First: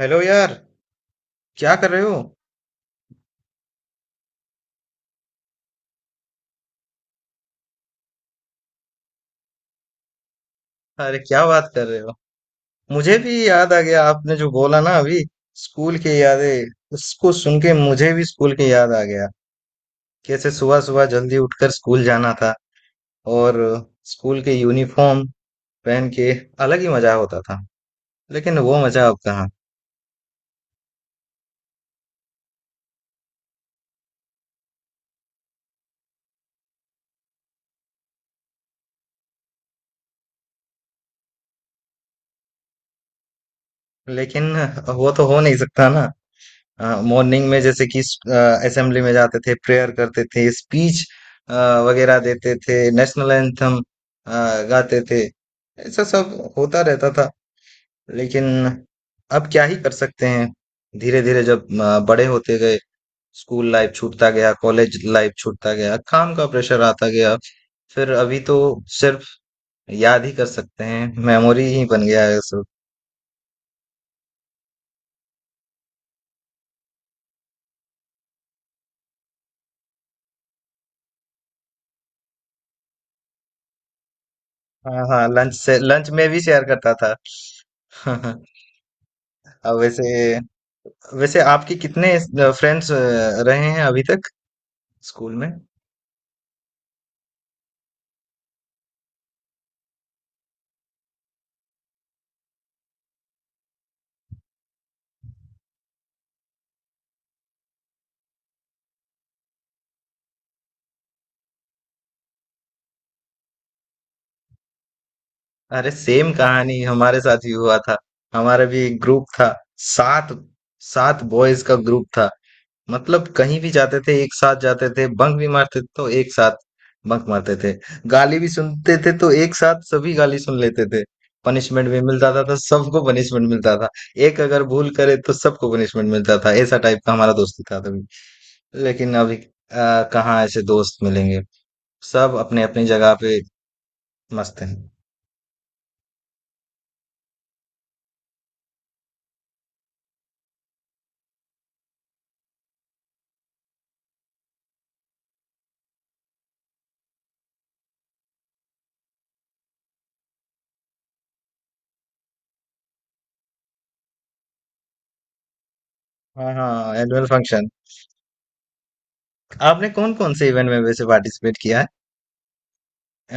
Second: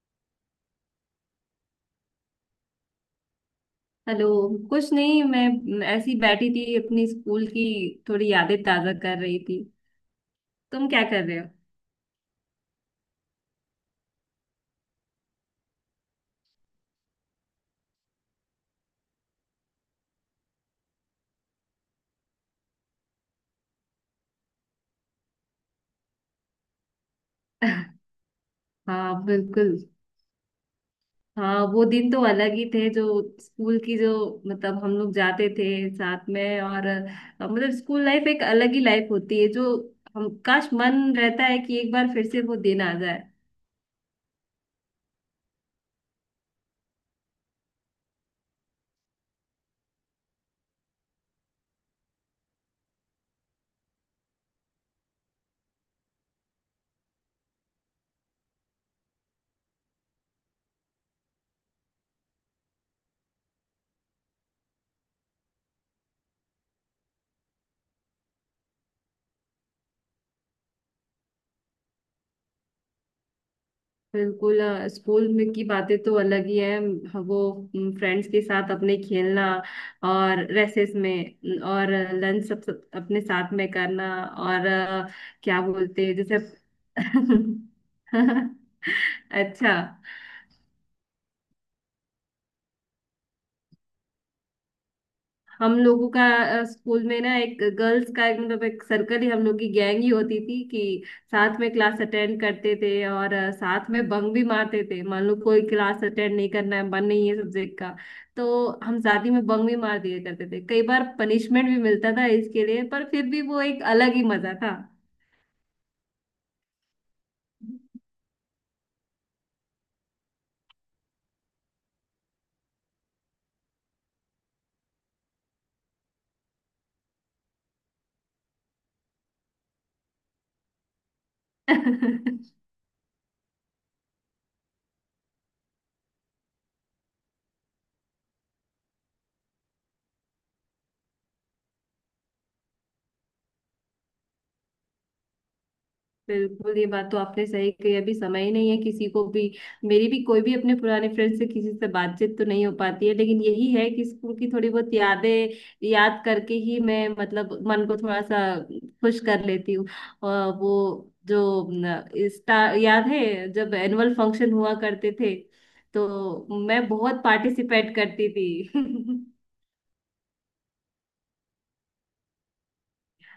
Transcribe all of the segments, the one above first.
Hello यार। क्या कर रहे हो? हेलो। कुछ नहीं, मैं ऐसी बैठी थी अपनी स्कूल की थोड़ी यादें ताजा कर रही थी। तुम क्या अरे कर रहे क्या हो? बात कर रहे हो। मुझे भी याद आ गया, आपने जो बोला ना अभी, स्कूल की यादें। उसको सुन के मुझे भी स्कूल की याद आ गया। कैसे सुबह सुबह जल्दी उठकर स्कूल जाना था, और स्कूल के यूनिफॉर्म पहन के अलग ही मजा होता था। लेकिन वो मजा हाँ अब कहाँ। बिल्कुल। हाँ, वो दिन तो अलग ही थे। जो स्कूल की, जो मतलब हम लोग जाते थे साथ में, और मतलब स्कूल लाइफ एक अलग ही लाइफ होती है। जो हम, काश मन रहता है कि एक बार फिर से वो दिन आ जाए। लेकिन वो तो हो नहीं सकता ना। मॉर्निंग में जैसे कि असेंबली में जाते थे, प्रेयर करते थे, स्पीच वगैरह देते थे, नेशनल एंथम गाते थे, ऐसा सब होता रहता था। लेकिन अब क्या ही कर सकते हैं। धीरे धीरे जब बड़े होते गए, स्कूल लाइफ छूटता गया, कॉलेज लाइफ छूटता गया, काम का प्रेशर आता गया। फिर अभी तो सिर्फ याद ही कर सकते हैं, मेमोरी ही बन गया है सब। बिल्कुल। स्कूल में की बातें तो अलग ही है। वो फ्रेंड्स के साथ अपने खेलना, और रेसेस में और लंच, सब अपने साथ में करना, और हाँ हाँ, लंच क्या से बोलते लंच हैं में जैसे। भी शेयर करता था। अच्छा। अब वैसे, वैसे आपके कितने फ्रेंड्स रहे हैं अभी तक स्कूल में? हम लोगों का स्कूल में ना एक गर्ल्स का एक, मतलब एक सर्कल ही, हम लोग की गैंग ही होती थी कि साथ में क्लास अटेंड करते थे, और साथ में बंक भी मारते थे। मान लो कोई क्लास अटेंड नहीं करना है, मन नहीं है सब्जेक्ट का, तो हम साथ ही में बंक भी मार दिया करते थे। कई बार पनिशमेंट भी मिलता था इसके लिए, पर फिर भी वो एक अलग ही मजा था। अरे सेम कहानी हमारे साथ भी हुआ था। हमारा भी एक ग्रुप था। सात सात बॉयज का ग्रुप था। मतलब कहीं भी जाते थे एक साथ जाते थे, बंक भी मारते थे तो एक साथ बंक मारते थे, गाली भी सुनते थे तो एक साथ सभी गाली सुन लेते थे, पनिशमेंट भी मिलता था तो सबको पनिशमेंट मिलता था। एक अगर भूल करे तो सबको पनिशमेंट मिलता था, ऐसा टाइप का हमारा दोस्ती था तभी। लेकिन अभी कहाँ ऐसे दोस्त मिलेंगे। सब अपने अपनी जगह पे मस्त हैं। बिल्कुल, ये बात तो आपने सही कही। अभी समय ही नहीं है किसी को भी। मेरी भी कोई भी अपने पुराने फ्रेंड से किसी से बातचीत तो नहीं हो पाती है, लेकिन यही है कि स्कूल की थोड़ी बहुत यादें याद करके ही मैं, मतलब मन को थोड़ा सा खुश कर लेती हूँ। और वो, जो न, याद है जब एनुअल फंक्शन हुआ करते थे, हाँ तो मैं हाँ, बहुत एनुअल फंक्शन। पार्टिसिपेट करती थी। आपने कौन कौन से इवेंट में वैसे पार्टिसिपेट किया है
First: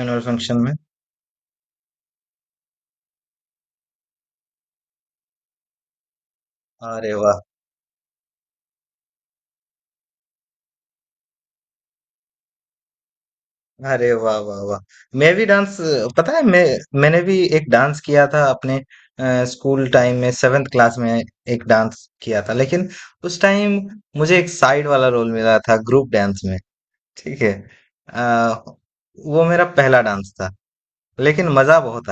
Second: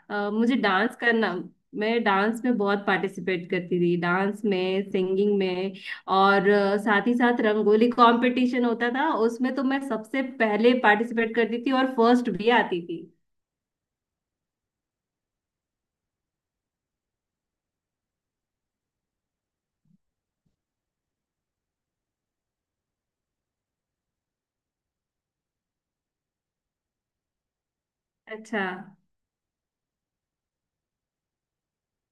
एनुअल मुझे फंक्शन में? डांस करना, मैं डांस में बहुत पार्टिसिपेट करती थी। डांस में, सिंगिंग में, और साथ अरे ही वाह। साथ रंगोली कंपटीशन होता था, उसमें तो मैं सबसे पहले पार्टिसिपेट करती थी और फर्स्ट भी आती थी। अरे वाह वाह वाह। मैं भी डांस, पता है, मैंने भी एक डांस किया था अपने स्कूल टाइम में, सेवेंथ क्लास में। एक डांस किया था, लेकिन उस टाइम मुझे एक साइड वाला रोल मिला था ग्रुप डांस में। ठीक है। अच्छा, अ, वो मेरा पहला डांस था, लेकिन मजा बहुत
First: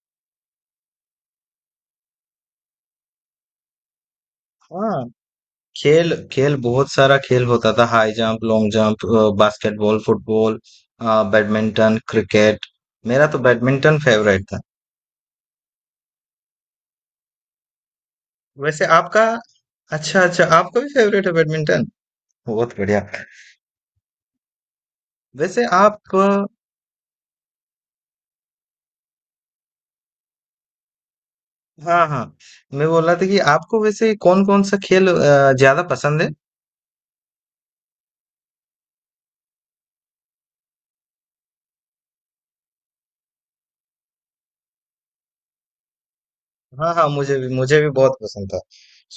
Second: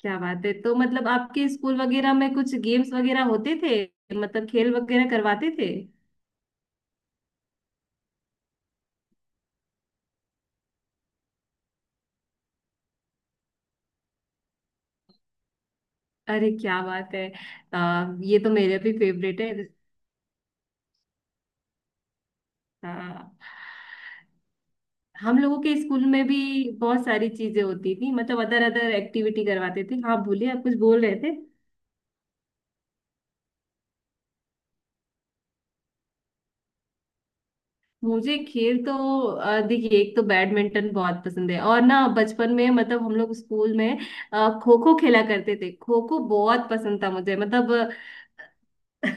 क्या बात है। तो मतलब आपके स्कूल वगैरह में कुछ गेम्स वगैरह होते थे? मतलब खेल आया। वगैरह करवाते थे? खेल, खेल बहुत सारा खेल होता था, high jump, long jump, basketball, football, badminton, cricket. मेरा तो बैडमिंटन फेवरेट था। अरे क्या बात है! ये तो मेरा वैसे भी आपका, फेवरेट है। अच्छा अच्छा, आपका भी फेवरेट है बैडमिंटन। बहुत बढ़िया। हाँ, हम लोगों वैसे के स्कूल आप, में भी बहुत सारी चीजें होती थी। मतलब अदर अदर एक्टिविटी करवाते थे। हाँ बोलिए, आप कुछ बोल रहे थे। हाँ हाँ, मैं बोल रहा था कि आपको वैसे कौन कौन सा खेल ज्यादा पसंद है? मुझे खेल तो देखिए, एक तो बैडमिंटन बहुत पसंद है, और ना बचपन में मतलब हम लोग स्कूल में खो खो खेला करते थे। खो खो बहुत हाँ पसंद हाँ, था मुझे मुझे, भी, मुझे भी मतलब। बहुत पसंद था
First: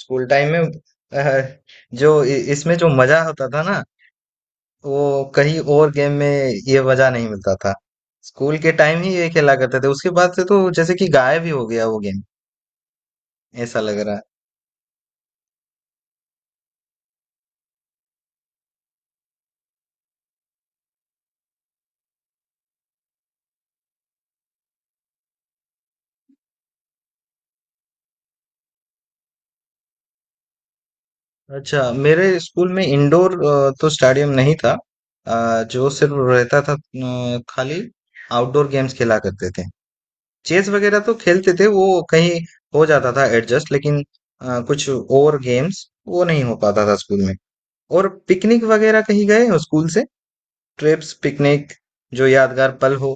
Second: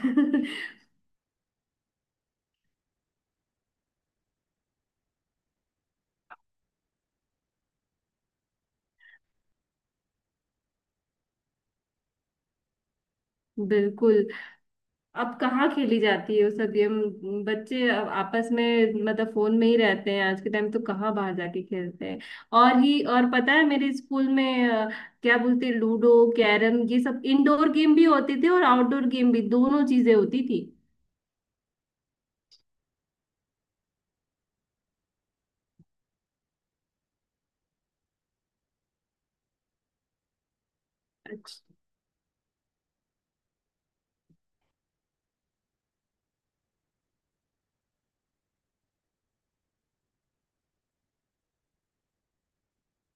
स्कूल टाइम में। अ, जो इसमें जो मजा होता था ना, वो कहीं और गेम में ये मजा नहीं मिलता था। स्कूल के टाइम ही ये खेला करते थे, उसके बाद से तो जैसे कि गायब ही हो गया वो गेम, ऐसा लग रहा है। बिल्कुल। अब कहाँ खेली जाती है वो सब गेम? बच्चे अब आपस में, मतलब फोन में ही रहते हैं आज के टाइम, तो कहाँ बाहर जाके खेलते हैं। और ही और, पता है मेरे स्कूल में क्या बोलते हैं, लूडो, कैरम, ये सब इंडोर गेम भी होते थे, और आउटडोर गेम भी। दोनों चीजें होती थी। अच्छा, मेरे स्कूल में इंडोर तो स्टेडियम नहीं था, जो सिर्फ रहता था खाली आउटडोर गेम्स खेला करते थे। चेस वगैरह तो खेलते थे, वो कहीं हो जाता था एडजस्ट, लेकिन कुछ और गेम्स वो नहीं हो पाता था स्कूल में। और पिकनिक वगैरह कहीं गए हो स्कूल से, ट्रिप्स, पिकनिक, जो यादगार पल हो?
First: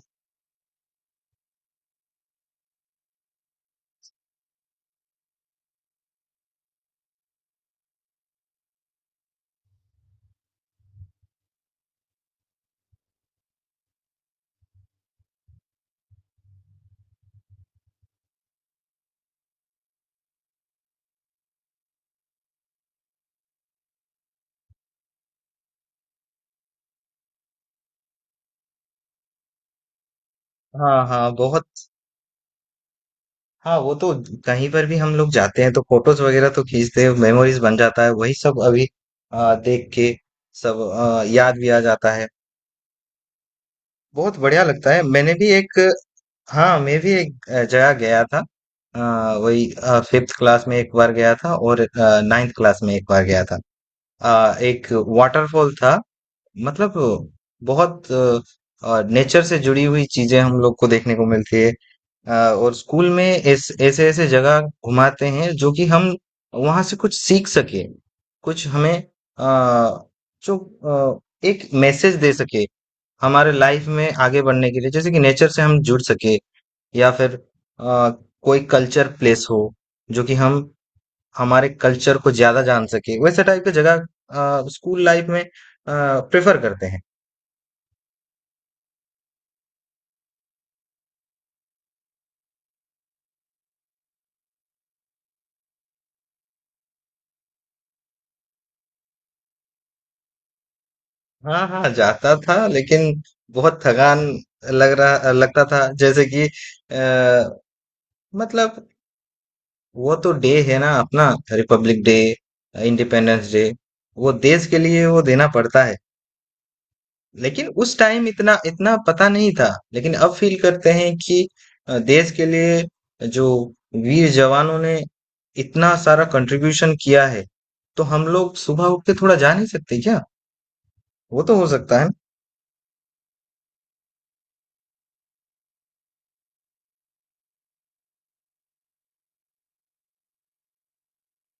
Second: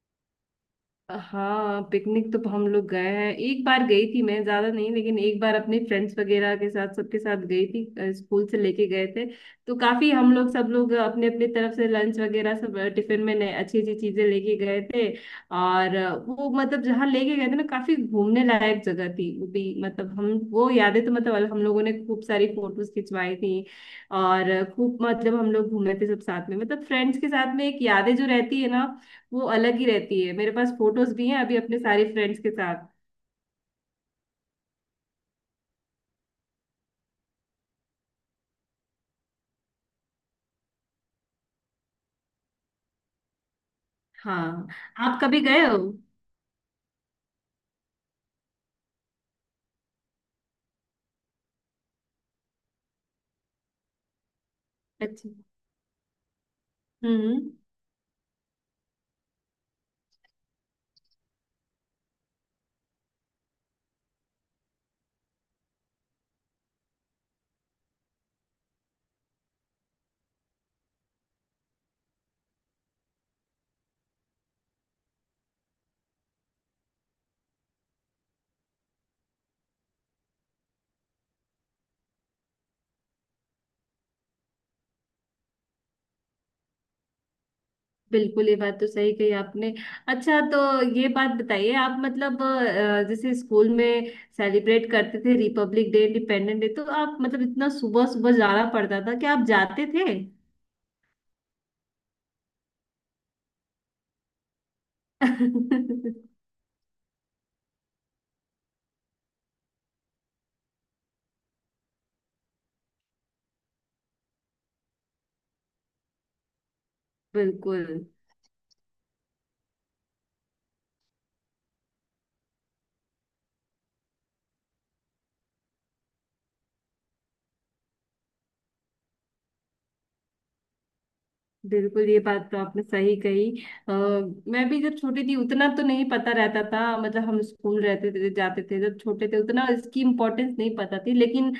हाँ, पिकनिक तो हम लोग गए हैं। एक बार गई थी मैं, ज्यादा नहीं, लेकिन एक बार अपने फ्रेंड्स वगैरह के साथ, सबके साथ गई थी। स्कूल से लेके गए थे। तो काफी हम लोग, सब लोग अपने अपने तरफ से लंच वगैरह सब, टिफिन में नए अच्छी अच्छी चीजें लेके गए थे। और वो मतलब जहाँ लेके गए थे ना, काफी घूमने लायक जगह थी वो भी। मतलब हम वो यादें, तो मतलब हम लोगों ने खूब सारी फोटोज खिंचवाई थी। और खूब मतलब हम लोग घूमे थे सब साथ में, मतलब फ्रेंड्स के साथ में। एक यादें जो रहती है ना, वो अलग ही रहती है। मेरे पास हाँ फोटोज भी हाँ, हैं अभी बहुत। अपने सारे फ्रेंड्स के साथ। हाँ वो तो, कहीं पर भी हम लोग जाते हैं तो फोटोज वगैरह तो खींचते हैं, मेमोरीज बन जाता है वही सब। अभी देख के सब याद भी आ जाता है, बहुत बढ़िया हाँ, लगता है। आप मैंने कभी भी गए एक, हो? हाँ मैं भी एक जगह गया था, वही फिफ्थ क्लास में एक बार गया था, और नाइन्थ क्लास में एक बार गया था। एक अच्छा। वाटरफॉल था, मतलब हम्म। बहुत नेचर से जुड़ी हुई चीजें हम लोग को देखने को मिलती है। और स्कूल में ऐस ऐसे ऐसे जगह घुमाते हैं जो कि हम वहां से कुछ सीख सके, कुछ हमें अ, जो अ, एक मैसेज दे सके हमारे लाइफ में आगे बढ़ने के लिए, जैसे कि नेचर से हम जुड़ सके, या फिर अ, कोई कल्चर प्लेस हो, जो कि हम हमारे कल्चर को ज्यादा जान सके, वैसे टाइप की जगह स्कूल लाइफ में प्रेफर करते हैं। बिल्कुल, ये बात तो सही कही आपने। अच्छा तो ये बात बताइए, आप मतलब जैसे स्कूल में सेलिब्रेट करते थे रिपब्लिक डे, इंडिपेंडेंस डे, तो आप मतलब इतना सुबह सुबह जाना पड़ता था कि आप जाते थे? हाँ हाँ, जाता था, लेकिन बहुत थकान लग रहा लगता था। जैसे कि अ, मतलब वो तो डे है ना अपना, रिपब्लिक डे, इंडिपेंडेंस डे, वो देश के लिए वो देना पड़ता है। लेकिन बिल्कुल। उस टाइम इतना इतना पता नहीं था। लेकिन अब फील करते हैं कि देश के लिए जो वीर जवानों ने इतना सारा कंट्रीब्यूशन किया है, तो हम लोग सुबह उठ के थोड़ा जा नहीं सकते क्या? वो तो हो सकता बिल्कुल, ये बात तो आपने सही कही। आ, मैं भी जब छोटी थी, उतना तो नहीं पता रहता था। मतलब हम स्कूल रहते थे, जाते थे, जब छोटे थे उतना इसकी इम्पोर्टेंस नहीं पता थी, लेकिन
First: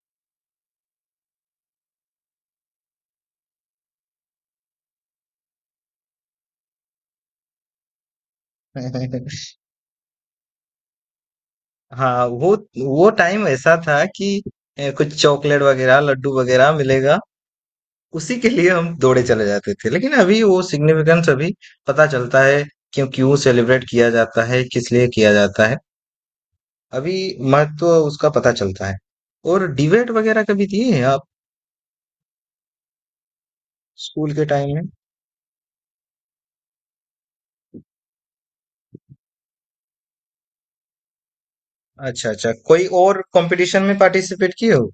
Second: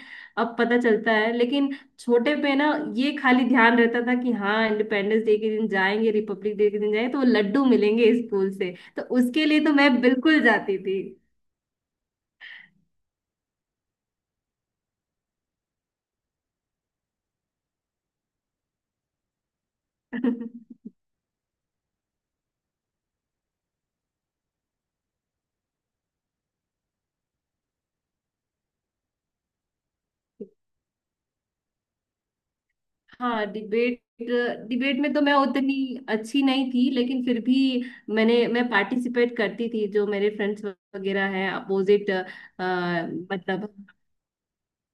अब पता चलता है। लेकिन छोटे पे ना ये खाली ध्यान रहता था कि हाँ, इंडिपेंडेंस डे के दिन जाएंगे, रिपब्लिक डे के दिन जाएंगे, तो वो लड्डू मिलेंगे स्कूल से, तो है। उसके लिए तो मैं बिल्कुल जाती थी। हाँ वो टाइम ऐसा था कि कुछ चॉकलेट वगैरह, लड्डू वगैरह मिलेगा, उसी के लिए हम दौड़े चले जाते थे। लेकिन अभी वो सिग्निफिकेंस अभी पता चलता है, क्यों क्यों सेलिब्रेट किया जाता है, किस लिए किया जाता है। अभी महत्व उसका पता चलता है। और डिबेट वगैरह कभी दिए हैं आप हाँ, डिबेट। स्कूल के टाइम में? डिबेट में तो मैं उतनी अच्छी नहीं थी, लेकिन फिर भी मैं पार्टिसिपेट करती थी। जो मेरे फ्रेंड्स वगैरह हैं अपोजिट। अच्छा अच्छा, कोई और मतलब कंपटीशन में पार्टिसिपेट किए हो,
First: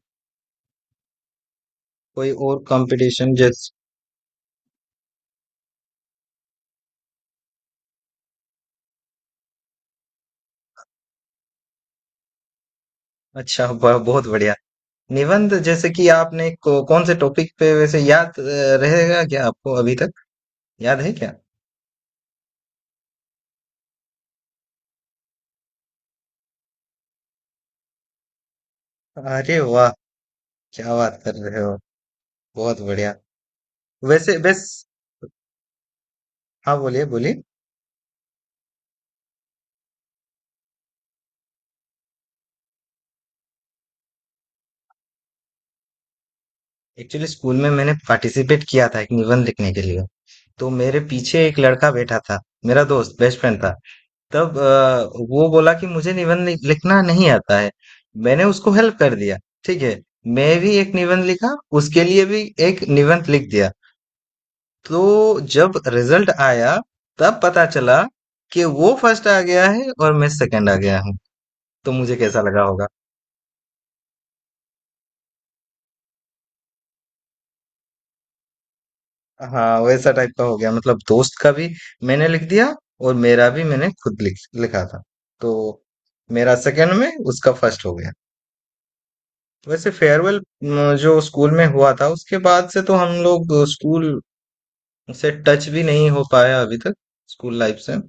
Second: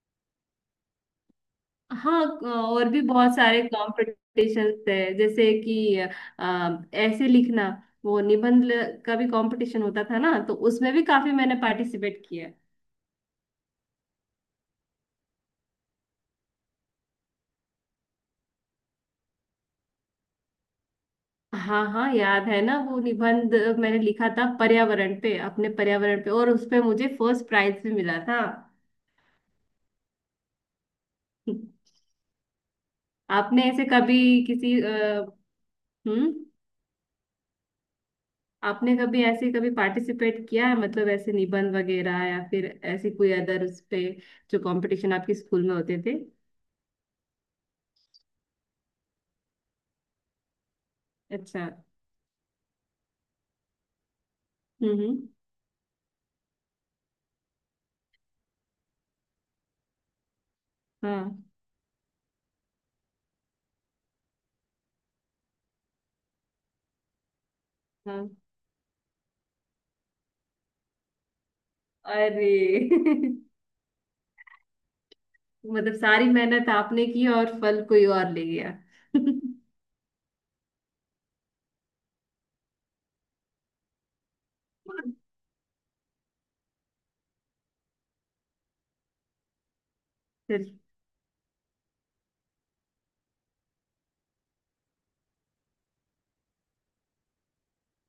हाँ, कोई और और भी बहुत कंपटीशन सारे जैसे? कॉम्पिटिशन्स थे। जैसे कि ऐसे लिखना, वो निबंध का भी कंपटीशन होता था ना, तो उसमें भी काफी मैंने पार्टिसिपेट किया। अच्छा वाह, बहुत बढ़िया। निबंध जैसे कि आपने कौन से टॉपिक पे वैसे याद रहेगा क्या आपको अभी तक, याद है क्या? हाँ हाँ, याद है ना। वो निबंध मैंने लिखा था पर्यावरण पे, अपने पर्यावरण पे, और उसपे मुझे फर्स्ट प्राइज भी मिला था। अरे वाह, क्या बात कर रहे हो। बहुत बढ़िया। आपने ऐसे कभी वैसे बस, किसी हम्म। हाँ बोलिए बोलिए। आपने कभी ऐसे कभी पार्टिसिपेट किया है, मतलब ऐसे निबंध वगैरह, या फिर ऐसी कोई अदर उस पे जो कंपटीशन आपके स्कूल में होते थे? एक्चुअली स्कूल में मैंने पार्टिसिपेट किया था एक निबंध लिखने के लिए, तो मेरे पीछे एक अच्छा। लड़का बैठा था, मेरा दोस्त बेस्ट फ्रेंड था तब। हम्म। वो बोला कि मुझे निबंध लिखना नहीं आता है, मैंने उसको हेल्प कर दिया। ठीक है। मैं भी एक निबंध हाँ लिखा, उसके लिए भी एक निबंध लिख दिया। तो जब रिजल्ट आया, तब पता चला हाँ। कि वो फर्स्ट आ गया है और मैं सेकंड आ गया हूँ। तो मुझे कैसा अरे लगा होगा। मतलब सारी मेहनत आपने की और फल कोई और ले गया। हाँ वैसा टाइप का हो गया, मतलब दोस्त का भी मैंने लिख दिया, और मेरा भी मैंने खुद लिखा था। तो मेरा सेकंड में, उसका फर्स्ट हो गया। वैसे फेयरवेल चलिए। जो स्कूल में हुआ था, उसके बाद से तो हम लोग स्कूल से टच भी नहीं हो पाया अभी तक, स्कूल लाइफ से।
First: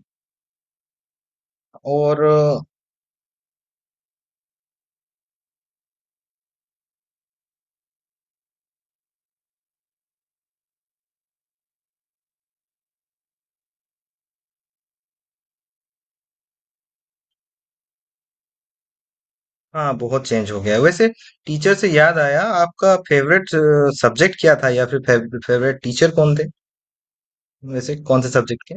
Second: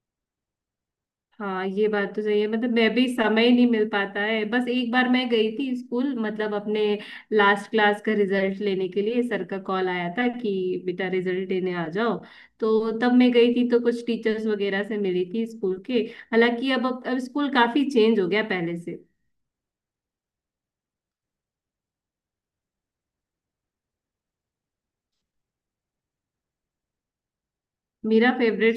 हाँ, ये बात तो और सही है। मतलब मैं भी, समय नहीं मिल पाता है। बस एक बार मैं गई थी स्कूल, मतलब अपने लास्ट क्लास का रिजल्ट लेने के लिए। सर का कॉल आया था कि बेटा, रिजल्ट देने आ जाओ। तो तब मैं गई थी, तो कुछ टीचर्स वगैरह से मिली थी स्कूल के। हालांकि अब स्कूल काफी चेंज हो गया पहले से। हाँ, बहुत चेंज हो गया है वैसे। टीचर से याद आया, आपका फेवरेट सब्जेक्ट क्या था, या फिर फेवरेट टीचर कौन थे, वैसे कौन से मेरा सब्जेक्ट के? फेवरेट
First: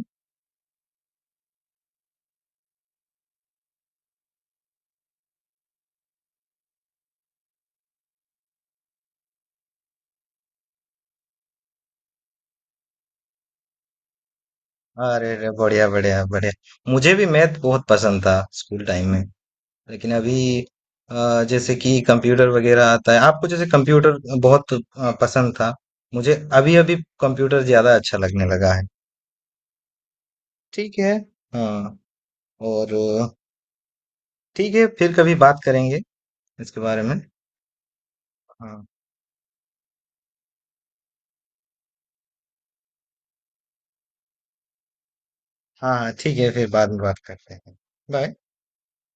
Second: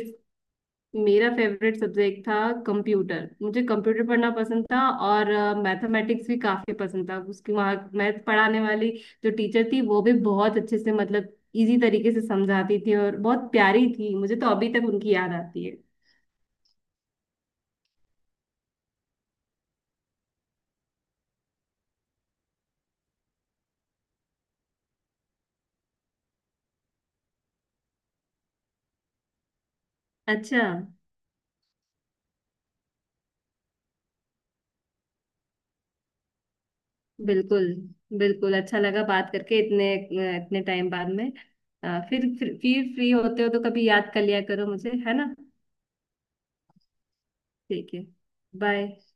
मेरा फेवरेट सब्जेक्ट था कंप्यूटर। मुझे कंप्यूटर पढ़ना पसंद था। और मैथमेटिक्स भी काफी पसंद था। उसकी वहाँ मैथ पढ़ाने वाली जो टीचर थी, वो भी बहुत अच्छे से, मतलब इजी तरीके से समझाती थी और बहुत प्यारी थी। मुझे तो अभी तक उनकी अरे याद अरे, आती है। बढ़िया बढ़िया बढ़िया, मुझे भी मैथ बहुत पसंद था स्कूल टाइम में। लेकिन अभी जैसे कि कंप्यूटर वगैरह आता है आपको, जैसे कंप्यूटर बहुत पसंद था मुझे, अभी अभी कंप्यूटर ज्यादा अच्छा लगने लगा है। अच्छा। ठीक है। हाँ। और ठीक है, फिर कभी बात करेंगे इसके बारे में। बिल्कुल। बिल्कुल अच्छा हाँ। लगा बात करके, इतने इतने टाइम बाद में। फिर फ्री होते हो तो कभी याद कर लिया करो मुझे, है ना? हाँ, हाँ, ठीक है, फिर बाद में बात करते हैं। ठीक है, बाय। बाय।